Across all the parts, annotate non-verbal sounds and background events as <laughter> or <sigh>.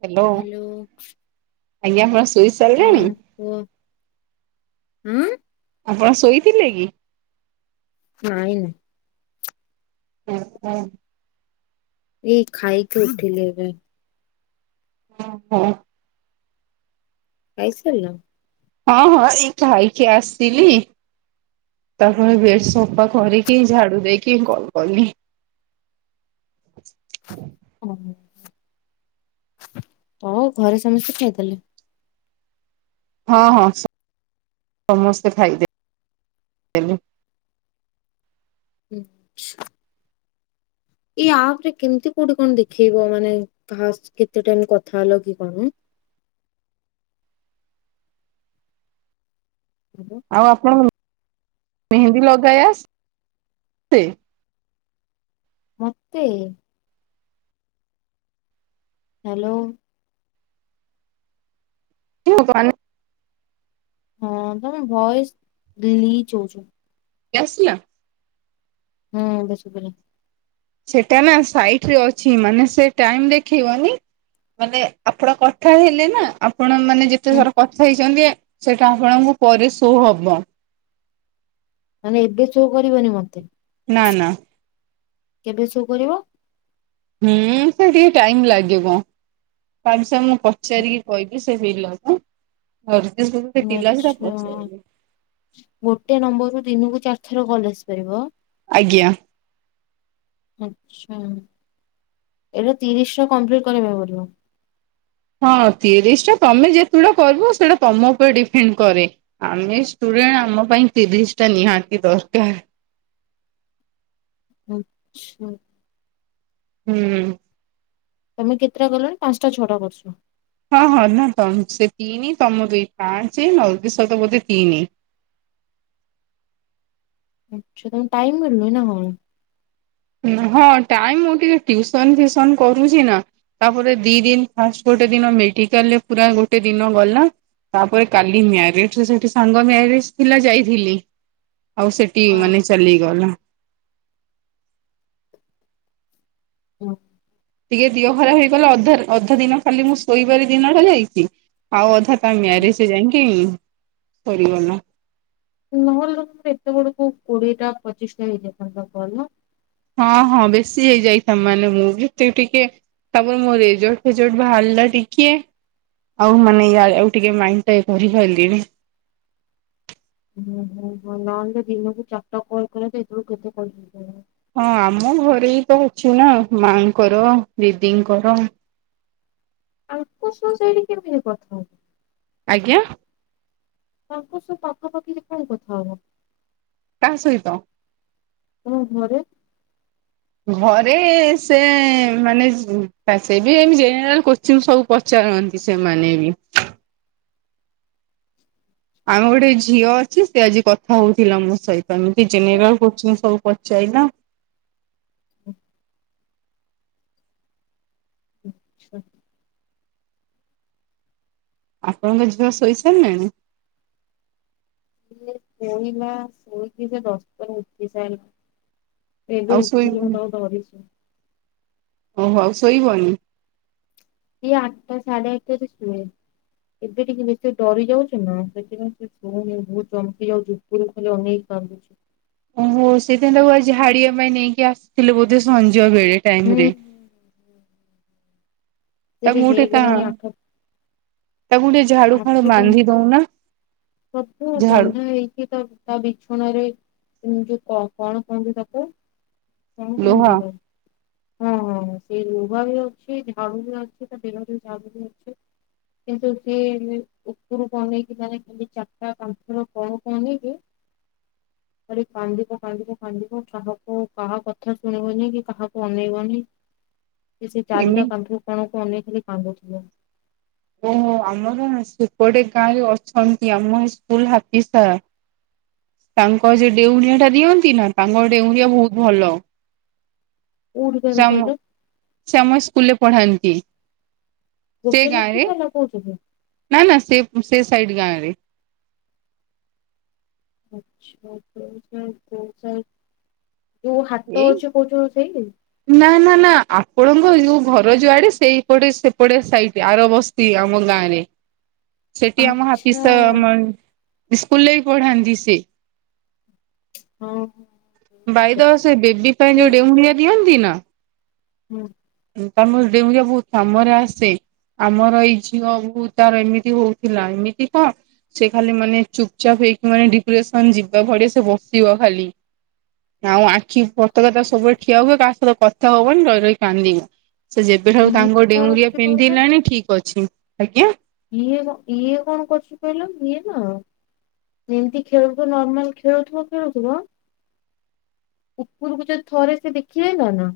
Hello ଆପଣ ଶୋଇ ଚାସାରିଲେଣି? ହୁଁ ଉଁ? ଆପଣ ଶୋଇଥିଲେ କି? ନାଇ ନାଇ। ଆଉ କଣ। ଏଇ ଖାଇକି ଉଠିଲି ଏବେ। ଓ ହ। ଖାଇସାରିଲ। ହଁ ହଁ ଏଇ ଖାଇକି ଆସିଲି। ତାପରେ ବେଡ ସଫା କରିକି ଝାଡୁ ଦେଇକି କଲ କଲିି। ଓ ହୋ ଆଉ ଘରେ ସମସ୍ତେ ଖାଇଦେଲେ? ହଁ ହଁ ସମସ୍ତେ ଖାଇଦେ ଲେ ହୁଁ। ଏଇ ଆପ ରେ କେମିତି କୋଉଠି କଣ ଦେଖେଇବ ମାନେ କାହା କେତେ ଟାଇମ କଥା ହେଲା କି କଣ? ହବ ଆଉ ଆପଣ ମେହେନ୍ଦୀ ଲଗାଇ ଆସେ? ମତେ। ହାଲୋ। ଇ ଭଗଵାନ ହଁ ତମର ଭଏସ ଗ୍ଲିଚ ହଉଚି। ଏ ଆସିଲା। ହୁଁ ଏବେ ଶୁଭିଲା। ସେଟା ନା ସାଇଟ ରେ ଅଛି ମାନେ ସେ ଟାଇମ ଦେଖେଇବନି। ମାନେ ଆପଣ କଥା ହେଲେ ନା ଆପଣ ମାନେ ହୁଁ ଯେତେଥର କଥା ହେଇଛନ୍ତି ସେଇଟା ଆପଣଙ୍କୁ ପରେ ଶୋ ହବ। ମାନେ ଏବେ ସୋ କରିବନି ମତେ। ନା ନା। କେବେ ଶୋ କରିବ? ହୁଁ ସେ ଟିକେ ଟାଇମ ଲାଗିବ ତା ବିଷୟରେ ମୁଁ ପଚାରିକି କହିବି ସେ ପିଲା ଟା ହଁ ସେ ସେଇଠୀ ଗୋଟେ ପିଲା ଅଛି ତାକୁ ଆଚ୍ଛା ପଚାରିବି। ଗୋଟେ ନମ୍ବରରୁୁ ଦିନକୁ ଚାରି ଥର କଲ ଆସିପାରିବ? ଆଜ୍ଞା। ଆଚ୍ଛା। ଏଇଟା ତିରିଶ ଟା କମ୍ପ୍ଲିଟ କରିବା ପାଇଁ ପଡିବ। ହଁ ତିରିଶ ଟା ତମେ ଯେତୁଟା କରିବ ସେଇଟା ତମ ଉପରେ ଡିପେଣ୍ଡ କରେ। ଆମେ ଷ୍ଟୁଡେଣ୍ଟ ଆମ ପାଇଁ ତିରିଶ ଟା ନିହାତି ଦରକାର। ଆଚ୍ଛା। ହୁଁ। ତମେ କେତେଟା ଗଲଣି ପାଞ୍ଚଟା ଛଅଟା କରିଛ? ହଁ ହଁ ନା ତ ସେ ତିନି ତମ ଦୁଇ ପାଞ୍ଚେ ନଲ ଦୀ ସହିତ ବୋଧେ ତିନି। ଆଚ୍ଛା ତମକୁ ଟାଇମ ମିଳୁନି ନା କଣ? ହଁ ଟାଇମ ମୁଁ ଟିକେ ଟିଉସନ ଫିଉସନ କରୁଛି ନା। ତାପରେ ଦି ଦିନ ଫାର୍ଷ୍ଟ ଗୋଟେ ଦିନ ମେଡିକାଲରେ ପୁରା ଗୋଟେ ଦିନ ଗଲା। ତାପରେ କାଲି ମ୍ୟାରେଜ ରେ ସେଠି ସାଙ୍ଗ ମ୍ୟାରେଜ ଥିଲା ଯାଇଥିଲି। ଆଉ ସେଠି ମାନେ ହଁ। ଚାଲିଗଲା। ଓ। ଟିକେ ଦିହ ଖରାପ ହେଇଗଲା ଅଧା ଅଧା ଦିନ ଖାଲି ମୁଁ ଶୋଇବାରେ ଦିନଟା ଯାଇଛି। ଆଉ ଅଧା ତା ମ୍ୟାରେଜ ଯାଇଁକି ସରିଗଲା। ନହେଲେ ତୋର ଏତେ ବେଳକୁ କୋଡିଏ ଟା ପଚିଶ ଟା ହେଇଯାଇଥାନ୍ତା କଲ ନା। ହଁ ହଁ ବେଶୀ ହେଇଯାଇଥା ତା ମାନେ ମୁଁ ବି ଟି-ଟିକେ ତାପରେ ମୋ ରେଜଲ୍ଟ ଫେଜଲ୍ଟ ବାହାରିଲା ଟିକେ। ଆଉ ମାନେ ଇଆଡେ ଆଉ ଟିକେ ମାଇଣ୍ଡ ଟା ଇଏ କରିପାରିଲିନି। ହୁଁ ହୁଁ ହଁ ନହେଲେ ଦିନକୁ ଚାରିଟା କଲ କରିବା ତ ଏତେବେଳକୁ କେତେ କଲ ହୋଇଯାଇ ହଁ ଆମ ଘରେ ତ ଅଛି ନା ମାଙ୍କର ଦିଦିଙ୍କର। ଆଙ୍କ <unintelligible> କଥା ହଉଥିଲି। ଆଜ୍ଞା। ତାଙ୍କ ସହ ପାଖାପାଖି ରେ କଣ କଥା ହଉନୁ। କାହା ସହିତ? <unintelligible> ଘରେ। ଘରେ ସେ ମାନେ ସେ ବି ଏମିତି ଜେନେରାଲ କୋ ଚୀନ୍ ସବୁ ପଚାରନ୍ତି ସେମାନେ ବି। ଆମ ଗୋଟେ ଝିଅ ଅଛି ସେ ଆଜି କଥା ହଉଥିଲା ମୋ ସହିତ ଏମିତି ଜେନେରାଲ କ୍ଵେସ୍ଚନ ସବୁ ପଚାଇଲା। ହ <unintelligible> ଆପଣଙ୍କ ଝିଅ ଶୋଇ ସାରିଲାଣି? ଶୋଇଲା ଶୋଇକି ସେ ଦଶଟାରେ ଉଠି ସାରିଲା। ଏବେ ଆଉ ଉଠିଲା ଶୋଇବନି ମୁଁ <unintelligible> ଓହୋ ଆଉ ଶୋଇବନି? ଏ ଆଠଟା ସାଢେ ଆଠଟାରେ ଶୁଏ। ଏବେ ଟିକେ ବେଶୀ ଡରି ଯାଉଛ ନା ସେଥିପାଇଁ <unintelligible> ବହୁ ଚମକି ଯାଉଛି। ରୁ ଖାଲି ଅନେଇକି କାନ୍ଦୁଛି। ଓ ହୋ ସେଦିନ ତାକୁ ଆଜି ଝାଡିବା ପାଇଁ ନେଇକି ଆସିଥିଲେ ବୋଧେ ସଞ୍ଜ ବେଳେ ଟାଇମ ରେ। ହୁଁ। ସେ ତା ବି ମୁଁ ଟେ ତା ହେଇଗଲାଣି ଆଠ <unintelligible> ଝାଡୁ ଆଠ ଫାଡୁ ବାନ୍ଧି ଦଉ ନା। ସବୁ ବନ୍ଧା ହେଇଛି ତ ତା ବିଛଣାରେ ଯୋଉ କଣ କହନ୍ତି ତାକୁ। ଲୁହ <unintelligible> ହଁ ହଁ ସେ ଲୁହା ବି ଅଛି ଝାଡୁ ବି ଅଛି ତା ଦେହରେ ଝାଡୁ ବି ଅଛି। କିନ୍ତୁ ସିଏ ଉପରୁକୁ ଅନେଇକି ମାନେ ଖାଲି ଚାରଟା ପଞ୍ଚ ଥର ତଳ କୁ ଆନେଇ କି <inaudible> ଖାଲି କାନ୍ଦିବ କାନ୍ଦିବ କାନ୍ଦିବ କାହାକୁ କାହା କଥା ଶୁଣିବନି କି କାହାକୁ ଅନେଇବନି। ଁ <inaudible> ସେ ଚାରିଟା କାନ୍ଧ କଣ କୁ ଅନେଇ ଖାଲି କାନ୍ଦୁଥିବ। ଓହୋ ଆମର ସେପଟେ ଗାଁ ରେ ଅଛନ୍ତି ଆମ ସ୍କୁଲ ହାତୀସାର। ତାଙ୍କ ଯେ ଡେଉଁରିଆ ଟା ଦିଅନ୍ତି ନା ତାଙ୍କ ଡେଉଁରିଆ ବହୁତ ଭଲ। ସେ କୋଉଠିକାର ଆମ କହିଲ ସେ ଆମ ସ୍କୁଲରେ ପଢାନ୍ତି। ସେ ଗୋପୀନା ଗାଁରେ <unintelligible> କହୁଛନ୍ତି। ନା ନା ସେ ସେ ସାଇଡ ଗାଁ ରେ। ଆଛା <unintelligible> ଯୋଉ ହାଟ ଏଇ ଅଛି କହୁଛ ସେଇ ନା ନା ନା ଆପଣଙ୍କ ଯୋଉ ଘର ଯୋଆଡେ ସେଇପଟେ ସେପଟେ ସାଇଟ ରେ ଆର ବସ୍ ତି ଆମ ଗାଁ ରେ। ସେଠି ଆମ ହାଫିସ ଆଛା ସା <unintelligible> ସ୍କୁଲରେ ବି ପଢାନ୍ତି ସେ। ଓ ହୋ। ବାଇଦ ସେ ବେବି ପାଇଁ ଯୋଉ ଡେଉଁରିଆ ଦିଅନ୍ତି ନା ହୁଁ। ତାମର ଡେଉଁରିଆ ବହୁତ କାମରେ ଆସେ। ଆମର ଏଇ ଝିଅ <unintelligible> ତାର ଏମିତି ହଉଥିଲା ଏମିତି ତ ସେ ଖାଲି ମାନେ ଚୁପ ଚାପ୍ ହେଇକି ମାନେ ଡିପ୍ରେସନ ଯିବା ଭଳିଆ ସେ ବସିବ ଖାଲି। ଆଉ ଆଖି ପତାକା ତା ସବୁବେଳେ ଠିଆ ହୁଏ କାହା ସହିତ କଥା ହବନି ରହି ରହି କାନ୍ଦିବ। ସେ ଯେବେ ଠାରୁ ଇଏ ତାଙ୍କ କଣ ଡେଉଁରିଆ ହଉଛି କହିଲ ପିନ୍ଧିଲାଣି ଠିକ ଅଛି ଆଜ୍ଞା। ଇଏ ଇଏ କଣ କରୁଛି କହିଲ ଇଏ ନା ଏମିତି ଖେଳୁଥିବ ନର୍ମାଲ ଖେଳୁଥିବ ଖେଳୁଥିବ ଉପୁରୁକୁ ଯଦି ଥରେ ସେ ଦେଖି ଦେଲା ନା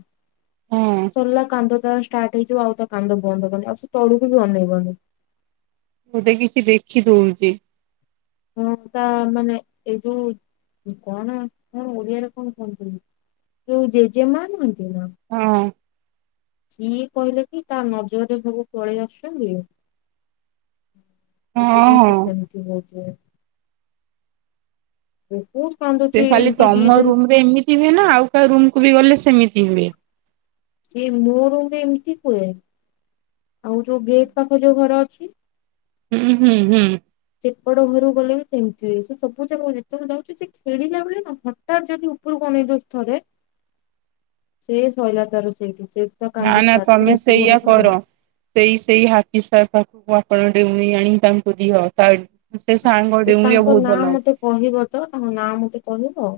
ହଁ। ସରିଲା କାନ୍ଦ ତା ଷ୍ଟାର୍ଟ ହେଇଯିବ ଆଉ ତା କାନ୍ଦ ବନ୍ଦ ହେବନି ଆଉ ସେ ତଳୁକୁ ବି ବନେଇବନି। <unintelligible> କିଛି ଦେଖି ଦଉଚି। ହଣ ତା ମାନେ ଏଇଠୁ କଣ କଣ ଓଡିଆରେ କଣ କୁହନ୍ତି? ଯୋଉ ଜେଜେମା ନୁହନ୍ତି ନା ହଁ। ସିଏ କହିଲେ କି ତା ନଜରରେ ସବୁ ପଳେଇ ଆସୁଛନ୍ତି। ହଁ ସେଥି ପାଇଁ ସେ ହଁ। ସେମିତି ହଉ ଥିବେ। ବହୁତ କମ୍ ସେ ଖାଲି ତମ ରୁମ ରେ ଏମିତି ହୁଏ ନା ଆଉ କାହା ରୁମ କୁ ବି ଗଲେ ସେମିତି ହୁଏ? ସେ ମୋ ରୁମରେ ଏମିତି ହୁଏ ଆଉ ଯୋଉ ଗେଟ୍ ପାଖରେ ଯୋଉ ଘର ଅଛି ହୁଁ ହୁଁ ହୁଁ। ସେପଟ ଘରୁ ଗଲେ ବି ସେମିତି ହୁଏ ସେ ସବୁ ଯାଗ ଯେତେବେଳେ ଯାଉଛି ଖେଳିଲା ବୋଲି ନା ଟା ଯଦି ଉପର ଗଣିତ ଥରେ ସେ ଶୋଇଲା ତ ର ସେଇଠି ସେ ନା ନା ତମେ ସେଇଆ କର। ସେଇ ସେଇ ହାତୀସାର୍ ପାଖକୁ ଆପଣ ଡେଉଁରି ଆଣି ତାଙ୍କୁ ଦିଅ ତା ସେ ସାଙ୍ଗ ଓ ଡେଉଁରିଆ ତାଙ୍କ ବହୁତ ନାଁ ଭଲ। ମତେ କହିବ ତ ତାଙ୍କ ନାଁ ମୋତେ କହିବ?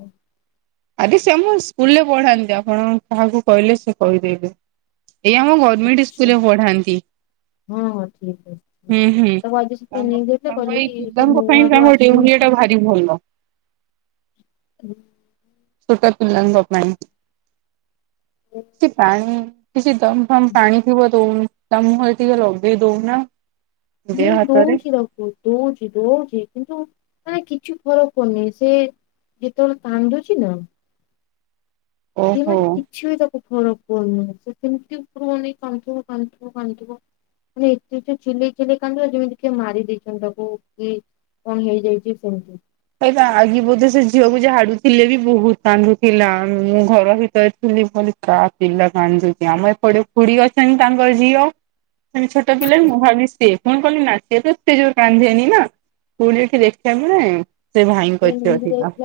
ଆରେ ସେ ଆମ ସ୍କୁଲରେ ପଢାନ୍ତି ଆପଣ କାହାକୁ କହିଲେ ସେ କହିଦେବେ ଏଇ ଆମ ମେଣ୍ଟ ଆଛା ସ୍କୁଲରେ ପଢାନ୍ତି? ହଁ ହଁ ଠିକ ଅଛି। ହୁଁ ହୁଁ ତାକୁ ଆଜି ତା ସେଥିପାଇଁ ନେଇକି ଯାଇଥିଲେ ତାଙ୍କ କହିଲେ ଏଇ କି ଏଠି ପିଲାଙ୍କ ନୂଆ ପାଇଁ ଯୋଉ ତାଙ୍କ ଡେଉଁରିଆ ଆସୁଛନ୍ତି ଟା ଭା ବି ଭଲ। ହୁଁ। ଛୋଟ ପିଲାଙ୍କ ପାଇଁ ନା କିଛି ପ୍ରାଣ କିଛି ଦମ୍ ମ ପାଣି ଥିବ ଦଉନ ତା ମୁହଁରେ ଟିକେ ଲଗେଇ ଦଉନା। ମୁଁ ଦେହ ହାତରେ ଦଉଛି ରଖୁଛି। ଦଉଛି ଦଉଛି କିନ୍ତୁ ମାନେ କିଛି ଫରକ ହଉନି ସେ ଯେତେବେଳେ କାନ୍ଦୁଛି ନା ନ କି ଓହୋ। କିଛି ବି ତାକୁ ଫରକ ପଡୁନି ସେ ସେମିତି ଉପରୁ ଅନେଇ କାନ୍ଦୁଥିବ କାନ୍ଦୁଥିବ କାନ୍ଦୁଥିବ। ମାନେ ଏତେ ଯୋରେ ଚିଲେଇ ଚିଲେଇ କାନ୍ଦିବା ଯେମିତି କିଏ ମାରି ଦେଇଛନ୍ତି ତାକୁ କି କ ହେଇଯାଇଛି ସେମତି? ଆଗେ ବୋଧେ ସେ ଝିଅକୁ ଝାଡୁଥିଲେ ବି ବହୁତ କାନ୍ଦୁଥିଲା ମୁଁ ଘର ଭିତରେ ଥିଲି ବୋ ତା ପିଲା କାନ୍ଦୁଛି ଆମର ଏ ଫୁଡି ଅଛନ୍ତି ତାଙ୍କର ଝିଅ। ସେ ମାନେ ଛୋଟ ପିଲାର ମୁଁ ଭାବି ସେ? କଣ କହିଲି ନା ସିଏ ତ ଷ୍ଟେଜ କାନ୍ଧେନି ନା କୋଉଠି ଦେଖିବାକୁ ସେ ନେଇ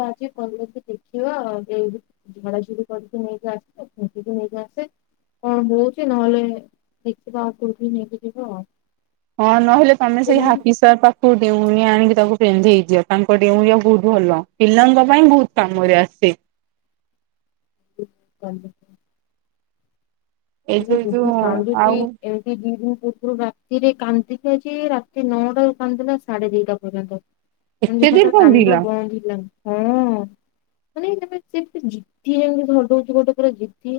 ଆଜି ଭିକ ଏଇ ଝଡ଼ାଝୁୁଡି କରିକି ନେଇକି ଆସେ ଫଙ୍କିକି ନେଇକି ଆସେ। କଣ ବହୁଛି ନହେଲେ ଦେଖିବା ଆଉ କୋଉଠି ନେଇକି ଯିବା ଆଉ? ହଁ ନହେଲେ ତମେ ସେଇ ସେମାନେ ହାକି ସର ପାଖ ତୁ ଡେଉଁରିଆ ଆଣିକି ତାକୁ ପିନ୍ଧି ହେଯିବ ତାଙ୍କ ଡେଉଁରିଆ ବହୁତ ଭଲ ପିଲାଙ୍କ ପାଇଁ ବହୁତ କାମରେ ଆସେ। <inaudible> ଏଇ ସେଥିରେ ଯୋଉ ଯୋଉ ବହୁତ କାନ୍ଦୁଛି। ଆଉ ଦି ପୂର୍ବରୁ ରାତିରେ କାନ୍ଦି ଯେ ରାତି ନଅଟା ର କାନ୍ଦିଥିଲା ସାଢେ ଦିଟା ପର୍ଯ୍ୟନ୍ତ। ଏତେ ମାନେ ଜୋର ତାର କାନ୍ଦ କାନ୍ଦିଲା ବନ୍ଦ ହେଇଲାନି ହଁ। ମାନେ ସେମତି ଜିତି ଯେମିତି ଧଉଛି ଗୋଟେ ପୁରା ଜିତି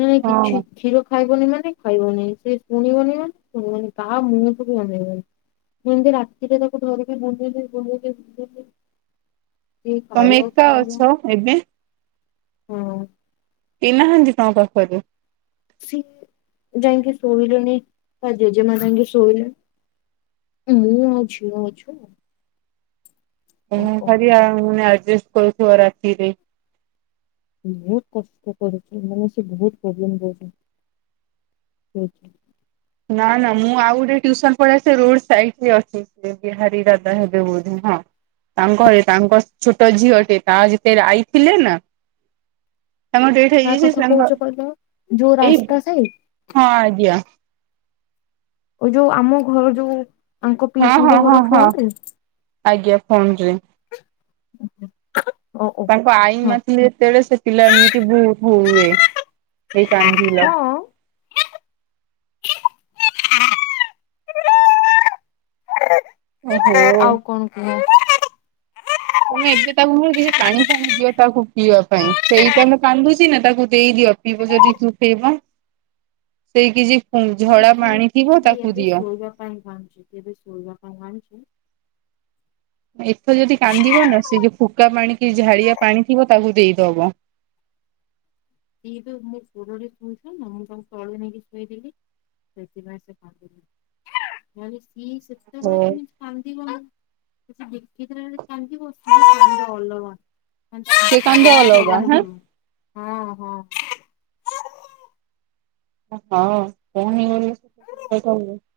ନା ହଁ କିଛି କ୍ଷୀର ଖାଇବନି ମାନେ ଖାଇବନି ସେ ଶୁଣିବନି ମାନେ ଶୁଣିବନି ତା ମୁହଁକୁ ବି ଅନେଇବନି। ଯେମିତି ରାତିରେ ତାକୁ ଧରିକି ବୁଲେଇଲି ବୁଲେଇକି ବୁ ତମେ ଏକା ଅଛ ଏବେ? ହଁ। କେଇ ନାହାଁନ୍ତି ତମ ପାଖରେ? ସିଏ ଯାଇଁକି ଶୋଇଲେଣିି ତା ଜେଜେମା ସାଙ୍ଗେ ଶୋଇଲେଣି। ମୁଁ ଆଉ ଝିଅ ଅଛୁ। ଓ କଣ ଓ କରିଆ ଆଉ ଆମେ ଆଡଜଷ୍ଟ କରୁଥିବ ରାତିରେ ବହୁତ କଷ୍ଟ କରୁଛି ମାନେ ସେ ବହୁତ ପ୍ରୋବ୍ଲେମରେ ଅଛନ୍ତି, ସେଇଥିପାଇଁ। ନା ନା ମୁଁ ଆଉ ଗୋଟେ ଟିଉସନ୍ ପଳେଇ ଆସିଛି ରୋଡ ସାଇଡରେ ଅଛି ସେ ବିହାରୀ ଦାଦା ହେବେ ବୋଧେ ହଁ। ତାଙ୍କ ଘରେ ତାଙ୍କ ଛୋଟ ଝିଅଟେ ତା ଯେତେବେଳେ ଆଈ ଥିଲେ ନା ତାଙ୍କ ଡେଟ୍ କାହା ହେଇଯାଇଛି କଥା ତାଙ୍କ କହୁଛ କହିଲ ଯୋଉ ଏଇ ରାସ୍ତା ସାଇଡ ହଁ ଆଜ୍ଞା। ଓ ଯୋଉ ଆମ ଘର ଯୋଉ ଆଙ୍କ ହଁ ହଁ ପିଇସିଙ୍କ ଘର ହଁ ହଁ ଫ୍ରଣ୍ଟ୍ ରେ? ଆଜ୍ଞା ଫୋନରେ ତାଙ୍କ ଆଇ ହଁ ନଥିଲେ ଯେତେବେଳେ ସେ ପିଲା ଏମିତି ଭୋ ଭୋ ହୁଏ ହେଇ କାନ୍ଦିଲା। ହଁ ଆଉ ଓହୋ। କଣ କୁହ? ତମେ ଏବେ ତାକୁ କିଛି ପାଣି ଫାଣି ଦିଅ ତାକୁ ପିଇବା ପାଇଁ ସେଇ ଟାଇମ୍ ରେ କାନ୍ଦୁଛି ନା ତାକୁ ଦେଇଦିଅ। ପିଇବ ଯଦି ଚୁପ୍ ହେଇବ ସେଇ କିଛି <unintelligible> ଝଡା ପାଣି ଥିବ ତାକୁ ଦିଅ। କାଇଁ କାନ୍ଦୁଚି ଏବେ ଶୋଇବା ପାଇଁ କାନ୍ଦୁଚି? ଏଥର ଯଦି କାନ୍ଦିବ ନା ସେ ଯୋଉ ଫୁକା ପାଣି କି ଝାଡ଼ିବା ପାଣି ଥିବ ତାକୁ ଦେଇଦବ। ସିଏ ତ ମୋ କୋଳରେ ଶୋଇଥିଲା ନା ମୁଁ ତାଙ୍କୁ ତଳେ ନେଇକି ଶୋଇଦେଲି। ସେଇଥିପାଇଁ ସେ କାନ୍ଦୁନି ଆଉ ନ ହେଲେ ସିଏ ସେତେବେଳେ ହଁ କେମିତି କାନ୍ଦିବନି ସିଏ ଦେଖିଦେଲାବେଳେ କାନ୍ଦିବ ସିଏ କାନ୍ଦ ଅଲଗା। ସେ କାନ୍ଦ ବନ୍ଦ ଅଲଗା ହବନି ହଁ ଜମା ହଁ ହଁ। ହଁ <unintelligible>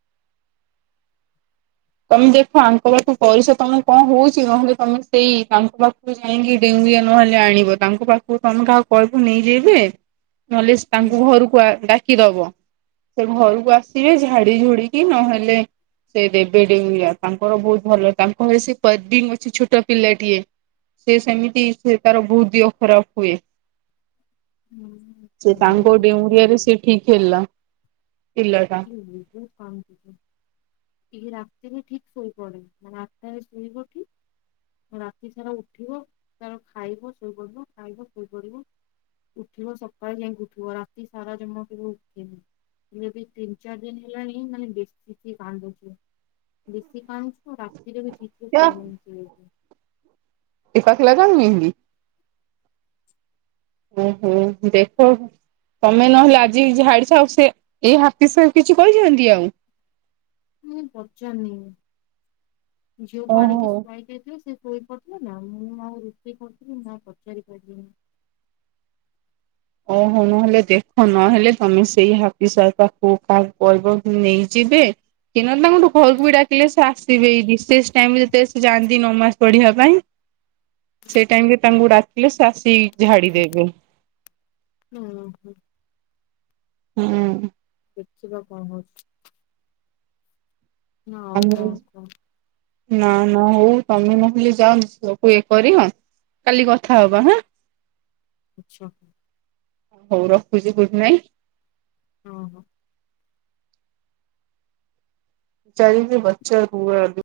ତମେ ଦେଖ ଆଙ୍କ ପାଖକୁ <unintelligible> ତମର କଣ ହଉଛି ନହେଲେ ତମେ ସେଇ ତାଙ୍କ ପାଖ ଯାଇଁକି ଡେଉଁରିଆ ନ ଆଣିଲେ ଆଣିବ ତାଙ୍କ ପାଖକୁ ତମେ କାହାକୁ କହିବୁ ନେଇଯିବେ ନହଲେ ଶ୍ ହୁଁ। ତାଙ୍କୁ ଘରକୁ ଆ ଡାକିଦବ। ସେ ଘରକୁ ଆସିବେ ଝାଡି ଝୁଡିକି ନହେଲେ ସେ ଦେବ <inaudible> ଡେଉଁରିଆ ତାଙ୍କର ବହୁତ ଭଲ ତାଙ୍କ ଘରେ ସେ ପ୍ରବୀଣ ଅଛି ଛୋଟ ପିଲାଟିଏ। ସିଏ ସେମିତି ସିଏ ତାର ବହୁତ ଦିହ ଖରାପ ହୁଏ। ସିଏ ତାଙ୍କ ଡେଉଁରିଆରେ ହୁଁ। ସେ ଠିକ ହେଲା, ପିଲାଟା। <unintelligible> ଇଏ ରାତିରେ ଠିକ ଶୋଇପଡେ ମାନେ ଆଠଟାରେ ଶୋଇବ ଠିକ ରାତି ସାରା ଉଠିବ ତାର ଖାଇବ ଶୋଇ ପଡିବ ଖାଇବ ଶୋଇ ପଡିବ। ଉଠିବ ସକାଳେ ଯାଇଁକି ଉଠିବ ରାତି ସାରା ଜମା କେବେ ଉଠେନି ହେଲେ ବି ତିନି ଚାରି ଦିନ ହେଲାଣି ମାନେ ବେଶୀ ସିଏ କାନ୍ଦୁଚି ବେଶୀ କାନ୍ଦୁଚ ହଁ ରାତିରେ ବି ଠିକ ସେ ଶୋଉନି ସିଏ ଏବେ। <unintelligible> ଓ ହ ଦେଖ ଆଗ। ତମେ ନହେଲେ ଆଜି ଝାଡିଛ ଆଉ ସେ ଏଇ ହାପି ସାର୍ କିଛି କହିିଛନ୍ତି ଆଉ? ମୁଁ ପଚାରିନି ଆଉ ଝିଅକୁ ଓହୋ ଆଣିକି ଶୁଆଇ ଦେଇଥିବେ ସିଏ ଶୋଇ ପଡ଼ିଥିଲେ ନା ମୁଁ ଆଉ ରୋଷେଇ କରୁଥିଲି ମୁଁ ଆଉ ପଚାରି ପାଇଲିନି। ଓହୋ ନହେଲେ ଦେଖୁନ ହେଲେ ତମେ ସେଇ ହାପି ସାର ପାଖକୁ କାହାକୁ କହିବ ନେଇଯିବେ କି ନ ହେଲେ ତାଙ୍କୁଠୁ ଘରକୁ ବି ଡାକିଲେ ସେ ଆସିବେ ଏଇ ରିଷେଶ ଟାଇମରେ ଯେତେବେଳେ ସେ ଯାଆନ୍ତି ନମାଜ୍ ପଢିବା ପାଇଁ। ସେଇ ଟାଇମରେ ତାଙ୍କୁ ଡାକିଲେ ସେ ଆସିକି ଝାଡି ଦେବେ। ହୁଁ ହୁଁ। ହୁଁ। ଦେଖିବା କଣ ହଉଛି। ନା ଆଉ କଣ କୁହ? ନା ନା ହଉ ତମେ ନ ହେଲେ ଯାଅ ସବୁ ଇଏ କରିଅ। କାଲି କଥା ହବା ହାଁ। ଆଛା। ହଉ ରଖୁଛି, ଗୁଡ ନାଇଁ ହଁ ହଁ <unintelligible>